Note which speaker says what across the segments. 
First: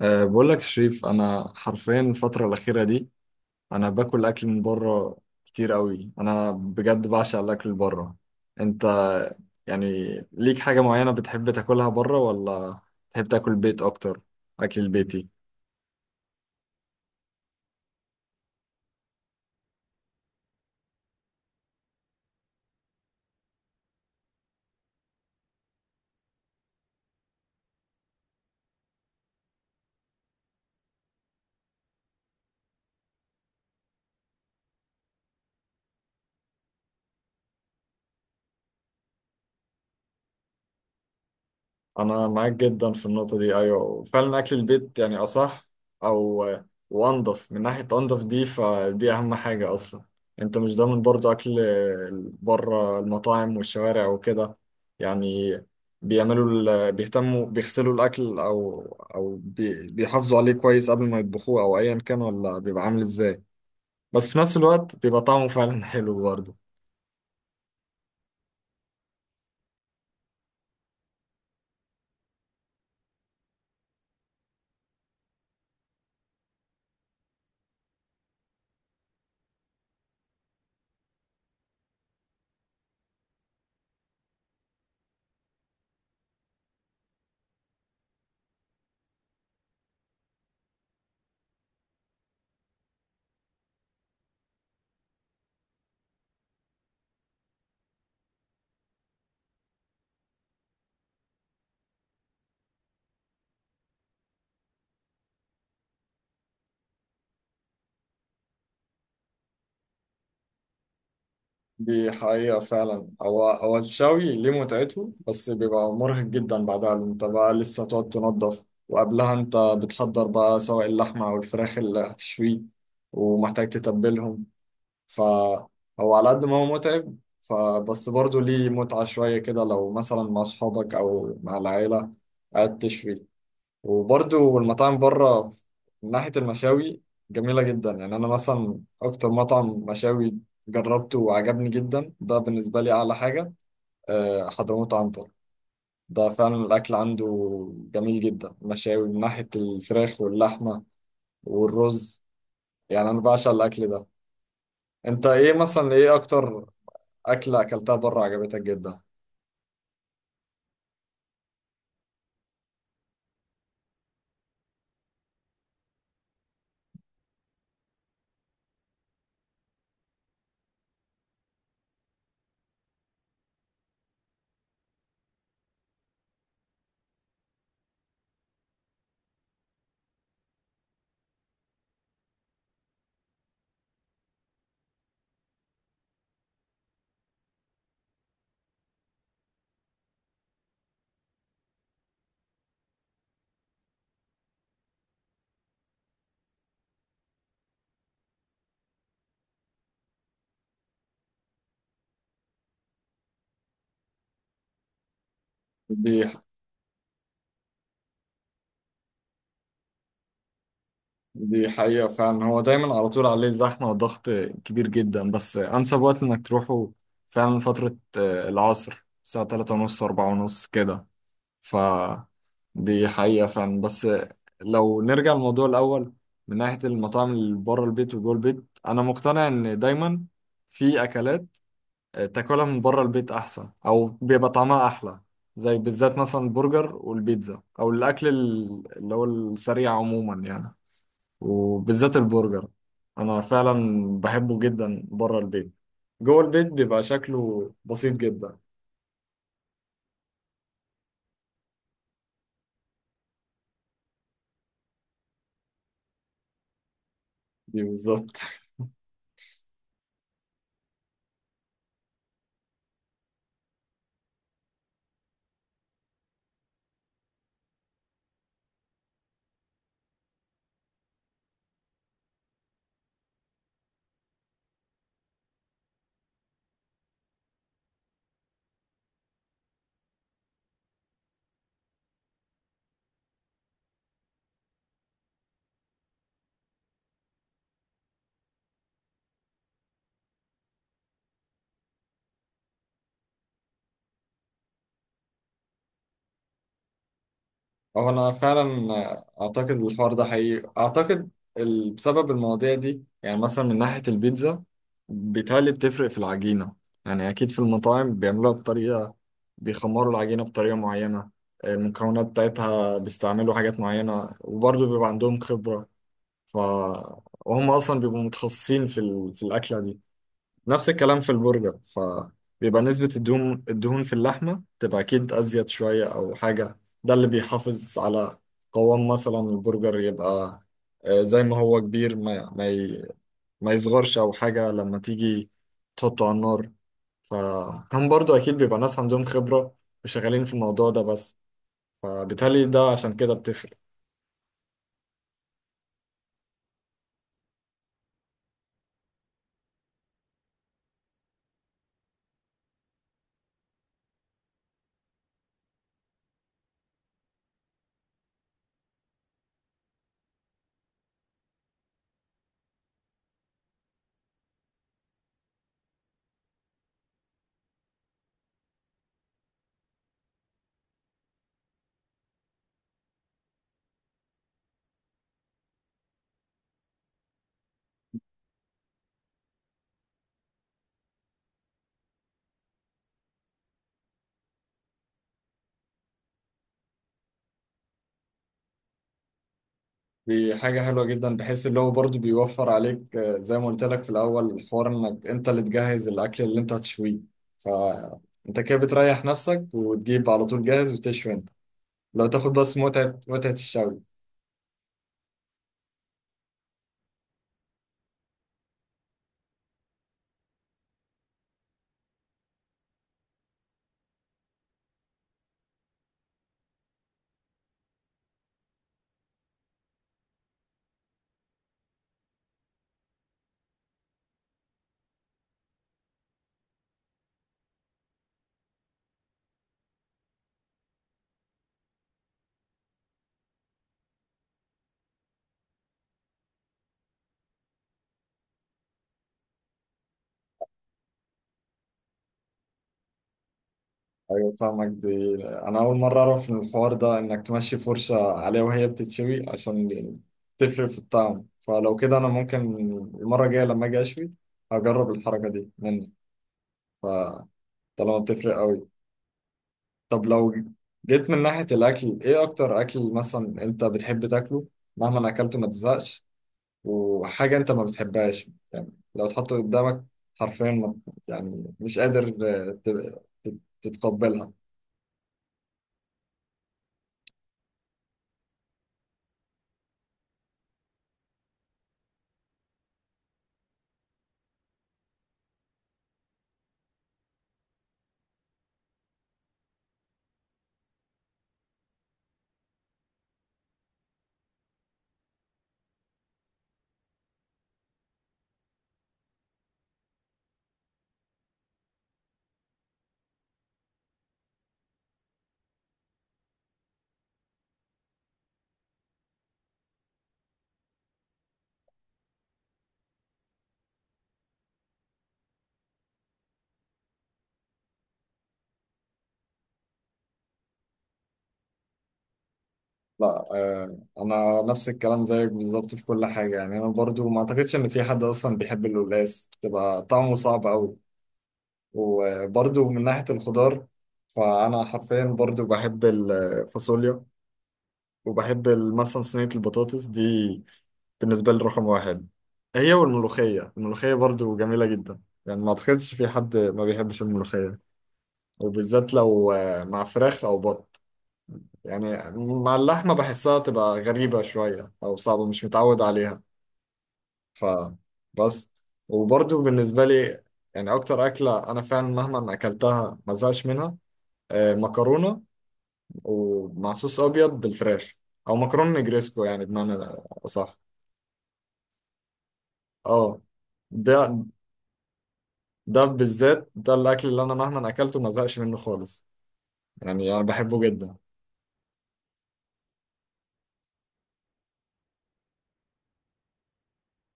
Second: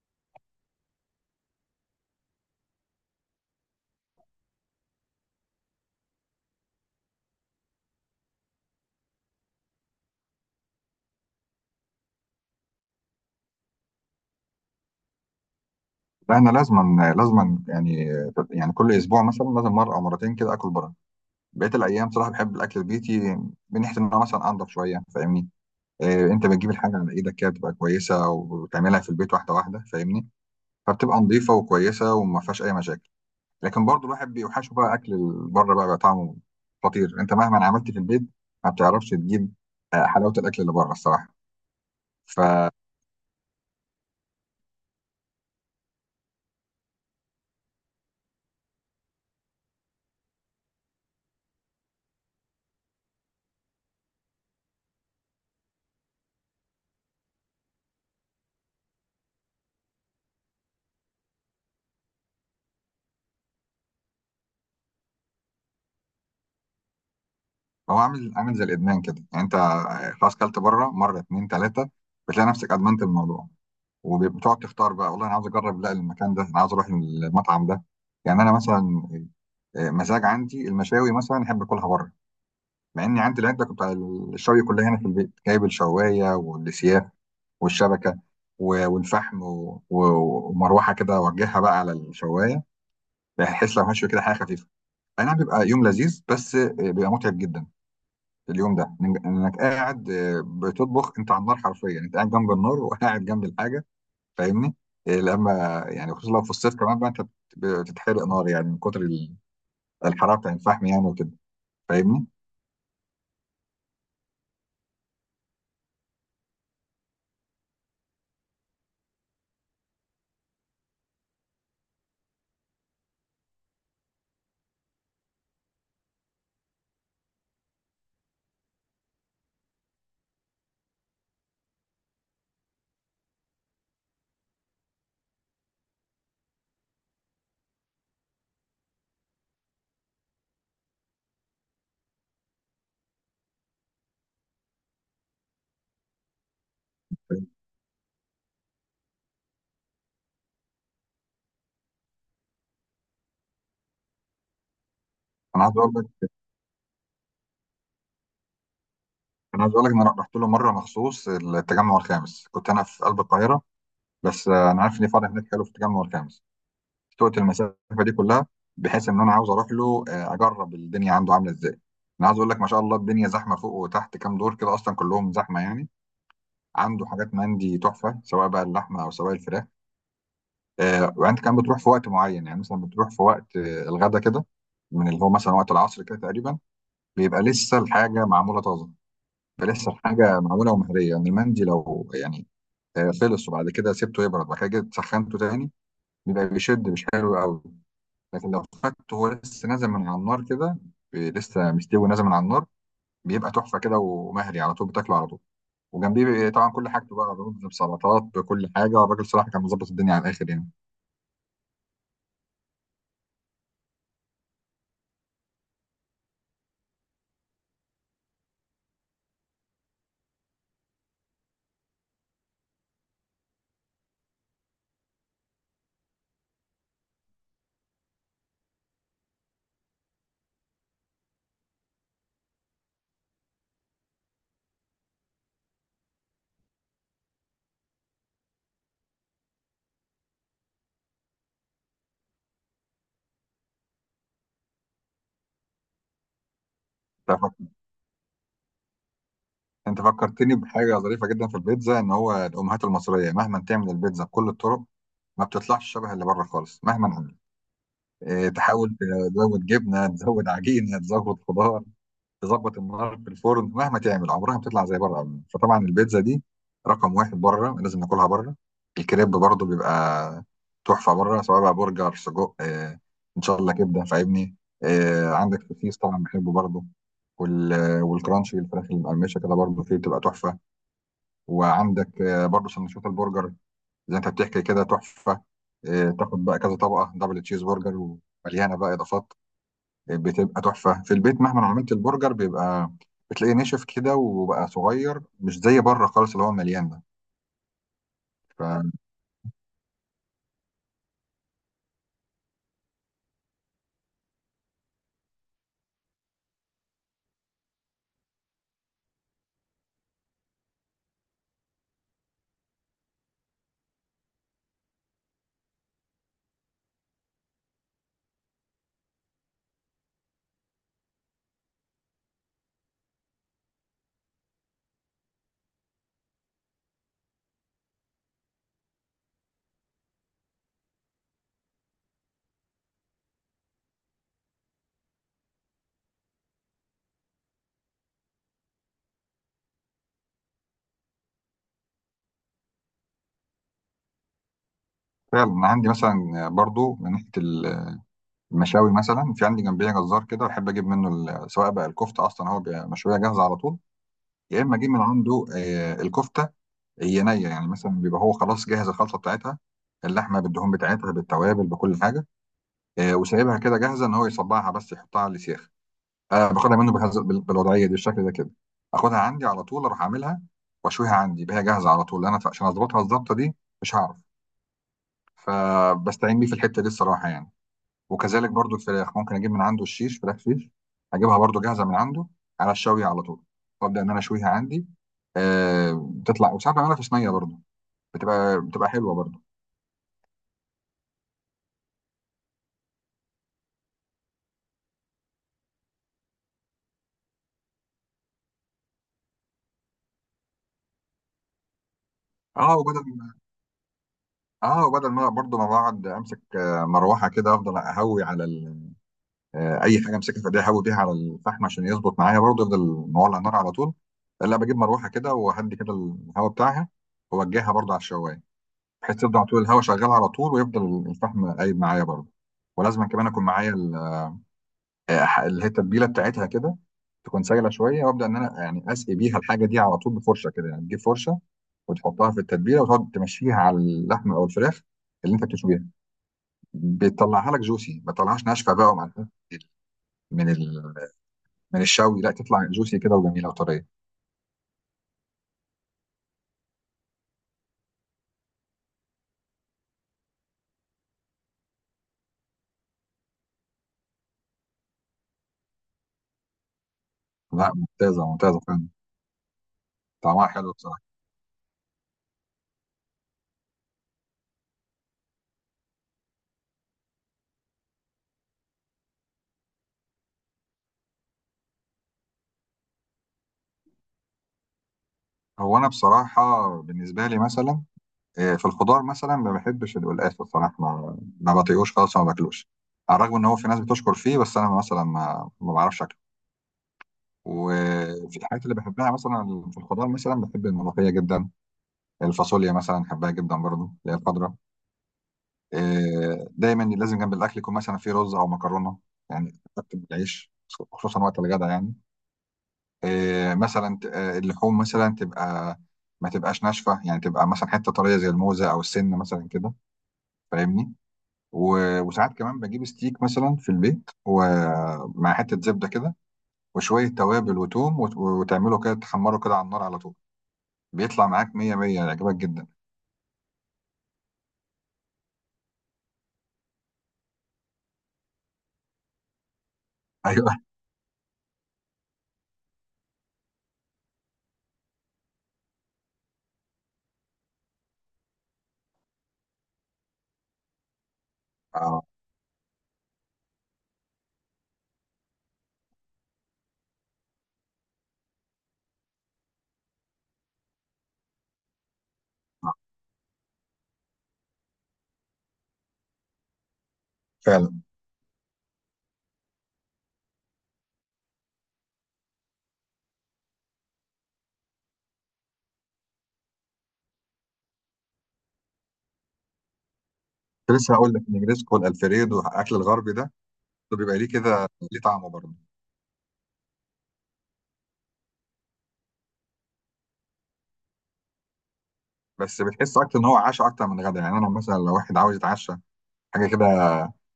Speaker 1: بقول لك شريف، انا حرفيا الفتره الاخيره دي انا باكل اكل من بره كتير قوي. انا بجد بعشق الاكل اللي بره. انت يعني ليك حاجه معينه بتحب تاكلها بره، ولا تحب تاكل بيت اكتر؟ اكل البيتي؟
Speaker 2: لا انا لازما يعني، كل اسبوع مثلا لازم مره او مرتين كده اكل بره. بقيه الايام صراحه بحب الاكل البيتي، من ناحيه ان انا مثلا انضف شويه. فاهمني؟ إيه، انت بتجيب الحاجه على ايدك كده بتبقى كويسه وتعملها في البيت واحده واحده. فاهمني؟ فبتبقى نظيفه وكويسه وما فيهاش اي مشاكل. لكن برضو الواحد بيوحشه بقى اكل بره، بقى طعمه خطير. انت مهما عملت في البيت ما بتعرفش تجيب حلاوه الاكل اللي بره الصراحه.
Speaker 1: انا معاك جدا في النقطه دي، ايوه فعلا اكل البيت يعني اصح، او وانضف. من ناحيه انضف دي، فدي اهم حاجه اصلا. انت مش ضامن برضو اكل بره المطاعم والشوارع وكده، يعني بيعملوا، بيهتموا بيغسلوا الاكل، او بيحافظوا عليه كويس قبل ما يطبخوه، او ايا كان ولا بيبقى عامل ازاي. بس في نفس الوقت بيبقى طعمه فعلا حلو برضه.
Speaker 2: هو عامل زي الادمان كده. يعني انت خلاص كلت بره مره اتنين تلاته بتلاقي نفسك ادمنت الموضوع، وبتقعد تختار بقى. والله انا عاوز اجرب، لا المكان ده انا عاوز اروح المطعم ده. يعني انا مثلا مزاج عندي المشاوي مثلا احب اكلها بره، مع اني عندي العده بتاع الشوي كلها هنا في البيت، جايب الشوايه والسياخ والشبكه والفحم ومروحه كده اوجهها بقى على الشوايه، بحيث لو هشوي كده حاجه خفيفه. اي نعم بيبقى يوم لذيذ، بس بيبقى متعب جدا اليوم ده. انك قاعد بتطبخ انت على النار، حرفيا انت قاعد جنب النار وقاعد جنب الحاجه. فاهمني؟ لما يعني خصوصا لو في الصيف كمان بقى انت بتتحرق نار، يعني من كتر الحراره بتاع الفحم يعني وكده.
Speaker 1: دي
Speaker 2: فاهمني؟
Speaker 1: حقيقة فعلا. هو الشوي ليه متعته، بس بيبقى مرهق جدا بعدها، لأن انت بقى لسه هتقعد تنظف، وقبلها انت بتحضر بقى سواء اللحمة أو الفراخ اللي هتشويه، ومحتاج تتبلهم. فهو على قد ما هو متعب، فبس برضه ليه متعة شوية كده لو مثلا مع أصحابك أو مع العيلة قاعد تشوي. وبرضو المطاعم بره من ناحية المشاوي جميلة جدا. يعني أنا مثلا أكتر مطعم مشاوي جربته وعجبني جدا ده بالنسبة لي أعلى حاجة، حضرموت عنتر. ده فعلا الأكل عنده جميل جدا، مشاوي من ناحية الفراخ واللحمة والرز. يعني أنا بعشق الأكل ده. أنت إيه
Speaker 2: انا عايز
Speaker 1: مثلا،
Speaker 2: اقول
Speaker 1: إيه
Speaker 2: لك
Speaker 1: أكتر أكلة أكلتها بره عجبتك جدا؟
Speaker 2: انا عايز اقول لك ان انا رحت له مره مخصوص التجمع الخامس، كنت انا في قلب القاهره، بس انا عارف ان فرع هناك حلو في التجمع الخامس، سوقت المسافه دي كلها بحيث ان انا عاوز اروح له اجرب الدنيا عنده عامله ازاي. انا عايز اقول لك ما شاء الله الدنيا زحمه فوق وتحت، كام دور كده اصلا كلهم زحمه يعني. عنده حاجات مندي تحفه سواء بقى اللحمه او سواء الفراخ. وانت كمان بتروح في وقت معين، يعني مثلا بتروح في وقت الغدا كده، من اللي هو مثلا وقت العصر كده تقريبا، بيبقى لسه الحاجه معموله طازه. بيبقى لسه الحاجه معموله ومهريه، يعني المندي لو يعني خلص وبعد كده سبته يبرد وبعد كده جيت سخنته تاني بيبقى بيشد، مش حلو قوي. لكن لو فته هو لسه نازل من على النار كده، لسه مستوي نازل من على النار، بيبقى تحفه كده ومهري على طول، بتاكله على طول.
Speaker 1: دي
Speaker 2: وجنبيه طبعا كل حاجته بقى، رز بسلطات بكل حاجه. الراجل صراحه كان مظبط الدنيا على الاخر يعني.
Speaker 1: دي حقيقة فعلا. هو دايما على طول عليه زحمة وضغط كبير جدا، بس أنسب وقت إنك تروحه فعلا فترة العصر، الساعة 3:30 4:30 كده. ف دي حقيقة فعلا. بس لو نرجع للموضوع الأول، من ناحية المطاعم اللي بره البيت وجوه البيت، أنا مقتنع إن دايما في أكلات تاكلها من بره البيت أحسن، أو بيبقى طعمها أحلى، زي بالذات مثلا البرجر والبيتزا، أو الأكل اللي هو السريع عموما يعني. وبالذات البرجر انا فعلا بحبه جدا بره البيت. جوه البيت بيبقى
Speaker 2: انت
Speaker 1: شكله
Speaker 2: فك-
Speaker 1: بسيط جدا.
Speaker 2: أنت فكرتني بحاجه ظريفه جدا في البيتزا، ان هو الامهات المصريه مهما تعمل البيتزا بكل الطرق ما بتطلعش شبه اللي بره خالص مهما عملت.
Speaker 1: دي بالظبط
Speaker 2: إيه، تحاول تزود جبنه تزود عجينه تزود خضار، تظبط النار في الفرن، مهما تعمل عمرها ما بتطلع زي بره ابدا. فطبعا البيتزا دي رقم واحد بره، لازم ناكلها بره. الكريب برضو بيبقى تحفه بره. سواء بقى برجر، سجق، ان شاء الله كبده. فاهمني؟ عندك سوسيس طبعا بحبه برضو. وال والكرانشي الفراخ المقرمشه كده برضو فيه بتبقى تحفه. وعندك برضو سندوتشات البرجر زي انت بتحكي كده تحفه. تاخد بقى كذا طبقه دبل تشيز برجر ومليانه بقى اضافات، بتبقى تحفة. في البيت مهما عملت البرجر بيبقى بتلاقيه نشف كده وبقى صغير، مش زي بره خالص اللي هو مليان ده.
Speaker 1: هو انا فعلا
Speaker 2: ففعلا
Speaker 1: اعتقد الحوار ده حقيقي. اعتقد بسبب المواضيع دي. يعني مثلا من ناحية البيتزا بيتهيألي بتفرق في العجينة. يعني اكيد في المطاعم بيعملوها بطريقة، بيخمروا العجينة بطريقة معينة، المكونات بتاعتها بيستعملوا حاجات معينة، وبرضه بيبقى عندهم خبرة. ف وهم اصلا بيبقوا متخصصين في الاكله دي. نفس الكلام في البرجر. بيبقى نسبة الدهون في اللحمة تبقى أكيد أزيد شوية أو حاجة. ده اللي بيحافظ على قوام مثلا البرجر، يبقى زي ما هو كبير، ما يصغرش أو حاجة لما تيجي تحطه على النار. فهم برضو أكيد بيبقى ناس عندهم خبرة وشغالين في الموضوع ده بس، فبالتالي ده عشان كده بتفرق.
Speaker 2: انا عندي مثلا برضو من ناحية المشاوي مثلا، في عندي جنبية جزار كده بحب اجيب منه سواء بقى الكفتة، اصلا هو بيبقى مشوية جاهزة على طول، يا اما اجيب من عنده الكفتة هي نية. يعني مثلا بيبقى هو خلاص جاهز الخلطة بتاعتها، اللحمة بالدهون بتاعتها بالتوابل بكل حاجة، وسايبها كده جاهزة، ان هو يصبعها بس يحطها على السيخ. انا باخدها منه بهذا بالوضعيه دي بالشكل ده كده، اخدها عندي على طول، اروح اعملها واشويها عندي بها جاهزه على طول، انا عشان اظبطها الظبطه دي مش هعرف. فبستعين بيه في الحته دي الصراحه يعني. وكذلك برضو الفراخ ممكن اجيب من عنده الشيش فراخ شيش، اجيبها برضو جاهزه من عنده على الشوي على طول، وابدا ان انا اشويها عندي. بتطلع، وساعات بعملها في صينيه برضو، بتبقى حلوه برضو.
Speaker 1: دي حاجة حلوة جدا، بحيث اللي هو برضه بيوفر عليك، زي ما قلت لك في الأول الحوار، إنك أنت اللي تجهز الأكل اللي أنت هتشويه، فأنت كده بتريح نفسك وتجيب على طول جاهز وتشوي أنت. لو تاخد
Speaker 2: اه
Speaker 1: بس
Speaker 2: وبدل
Speaker 1: متعة الشوي.
Speaker 2: اه وبدل ما برضو ما بقعد امسك مروحه كده، افضل اهوي على ال اي حاجه، امسكها في ايديا احاول بيها على الفحم عشان يظبط معايا برضه، يفضل مولع النار على طول. لا، بجيب مروحه كده وهدي كده الهواء بتاعها واوجهها برضه على الشوايه، بحيث تفضل على طول الهواء شغال على طول ويفضل الفحم قايم معايا برضه. ولازم كمان اكون معايا اللي هي التتبيله بتاعتها كده، تكون سايله شويه، وابدا ان انا يعني اسقي بيها الحاجه دي على طول بفرشه كده. يعني تجيب فرشه وتحطها في التتبيله وتقعد تمشيها على اللحم او الفراخ اللي انت بتشويها، بتطلعها لك جوسي، ما تطلعهاش ناشفه بقى، ومع من من الشوي لا تطلع جوسي كده وجميله وطريه.
Speaker 1: أيوة فاهمك. دي أنا أول مرة أعرف إن الحوار ده، إنك تمشي فرشة عليها وهي بتتشوي عشان تفرق في الطعم. فلو كده أنا ممكن المرة الجاية لما أجي أشوي هجرب الحركة دي منك،
Speaker 2: لا،
Speaker 1: فطالما
Speaker 2: ممتازه
Speaker 1: بتفرق
Speaker 2: ممتازه
Speaker 1: أوي.
Speaker 2: فعلا.
Speaker 1: طب
Speaker 2: طعمها
Speaker 1: لو
Speaker 2: حلو بصراحه.
Speaker 1: جيت من ناحية الأكل، إيه أكتر أكل مثلا أنت بتحب تاكله مهما أكلته ما تزهقش، وحاجة أنت ما بتحبهاش يعني لو تحطه قدامك حرفيا ما، يعني مش قادر آه، ت- تتقبلها؟
Speaker 2: هو انا بصراحه بالنسبه لي مثلا في الخضار مثلا ما بحبش القلقاس بصراحه، ما بطيقوش خالص وما باكلوش. على الرغم ان هو في ناس بتشكر فيه، بس انا مثلا ما بعرفش اكله. وفي الحاجات اللي بحبها مثلا في الخضار، مثلا بحب الملوخيه جدا. الفاصوليا مثلا بحبها جدا برضو اللي هي الخضراء. دايما لازم جنب الاكل يكون مثلا في رز او مكرونه، يعني حتى بالعيش، خصوصا وقت الغدا يعني. مثلا اللحوم مثلا تبقى ما تبقاش ناشفه، يعني تبقى مثلا حته طريه زي الموزه او السن مثلا كده. فاهمني؟ وساعات كمان بجيب ستيك مثلا في البيت ومع حته زبده كده وشويه توابل وتوم وتعمله كده تحمره كده على النار على طول، بيطلع معاك 100 100، يعجبك جدا.
Speaker 1: لا، أنا نفس الكلام زيك بالظبط في كل حاجة. يعني أنا برضو ما أعتقدش إن في حد أصلا بيحب القلقاس، تبقى طعمه
Speaker 2: ايوه،
Speaker 1: صعب أوي. وبرضو من ناحية الخضار، فأنا حرفيا برضو بحب الفاصوليا، وبحب مثلا صينية البطاطس دي بالنسبة لي رقم
Speaker 2: اه
Speaker 1: واحد، هي والملوخية. الملوخية برضو جميلة جدا، يعني ما أعتقدش في حد ما بيحبش الملوخية، وبالذات لو مع فراخ أو بط. يعني مع اللحمة بحسها تبقى غريبة شوية، أو صعبة مش متعود عليها
Speaker 2: فعلا.
Speaker 1: فبس. وبرضو بالنسبة لي، يعني أكتر أكلة أنا فعلا مهما أكلتها ما زهقش منها مكرونة ومع صوص أبيض بالفراخ، أو مكرونة نجريسكو، يعني بمعنى
Speaker 2: كنت
Speaker 1: أصح.
Speaker 2: لسه هقول لك النجريسكو والالفريدو، الاكل الغربي ده،
Speaker 1: اه،
Speaker 2: ده
Speaker 1: ده
Speaker 2: بيبقى ليه كده، ليه طعمه برضه.
Speaker 1: ده بالذات، ده الاكل اللي انا مهما اكلته ما زهقش منه خالص، يعني انا بحبه جدا.
Speaker 2: بس بتحس اكتر ان هو عشاء اكتر من غدا. يعني انا مثلا لو واحد عاوز يتعشى حاجه كده،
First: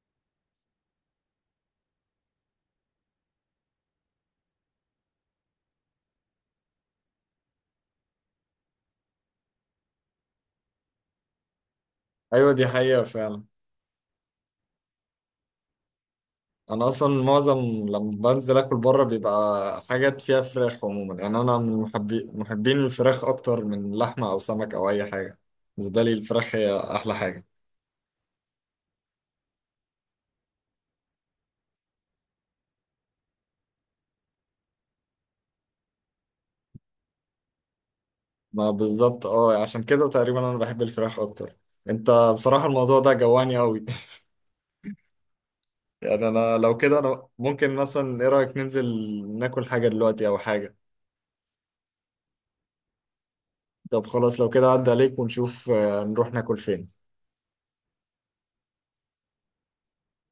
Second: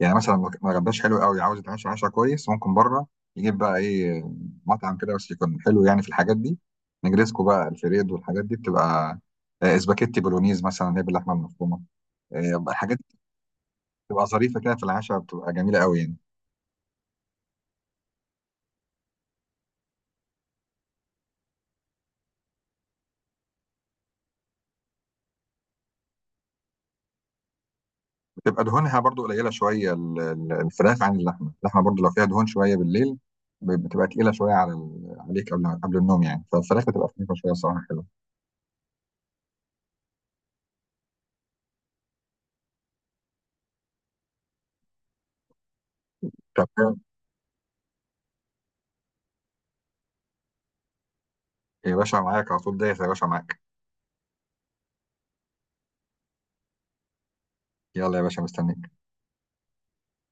Speaker 2: يعني مثلا ما غداش حلو قوي، عاوز يتعشى عشاء كويس، ممكن بره يجيب بقى ايه، مطعم كده بس يكون حلو يعني في الحاجات دي. نجريسكو بقى، الفريد، والحاجات دي بتبقى اسباجيتي بولونيز مثلا اللي هي باللحمه المفرومه.
Speaker 1: ايوه، دي
Speaker 2: الحاجات
Speaker 1: حقيقة
Speaker 2: دي
Speaker 1: فعلا.
Speaker 2: بتبقى ظريفه كده في العشاء، بتبقى جميله قوي يعني.
Speaker 1: انا اصلا معظم لما بنزل اكل بره بيبقى حاجات فيها فراخ عموما. يعني انا من محبين الفراخ اكتر من لحمة او سمك او اي حاجة. بالنسبة لي الفراخ هي احلى حاجة.
Speaker 2: بتبقى دهونها برضو قليله شويه الفراخ عن اللحمه. اللحمه برضو لو فيها دهون شويه بالليل بتبقى تقيله شويه عليك قبل النوم يعني. فالفراخ بتبقى خفيفه شويه صراحه، حلوه.
Speaker 1: ما بالظبط، اه، عشان كده تقريبا انا بحب الفراخ اكتر. انت بصراحة الموضوع ده جواني قوي يعني انا لو كده،
Speaker 2: طب
Speaker 1: انا ممكن مثلا، ايه رأيك ننزل ناكل حاجة دلوقتي او حاجة؟
Speaker 2: يا باشا، معاك على طول، دايس يا باشا معاك.
Speaker 1: طب خلاص، لو كده عدى عليك ونشوف، نروح ناكل فين.
Speaker 2: يلا يا باشا مستنيك.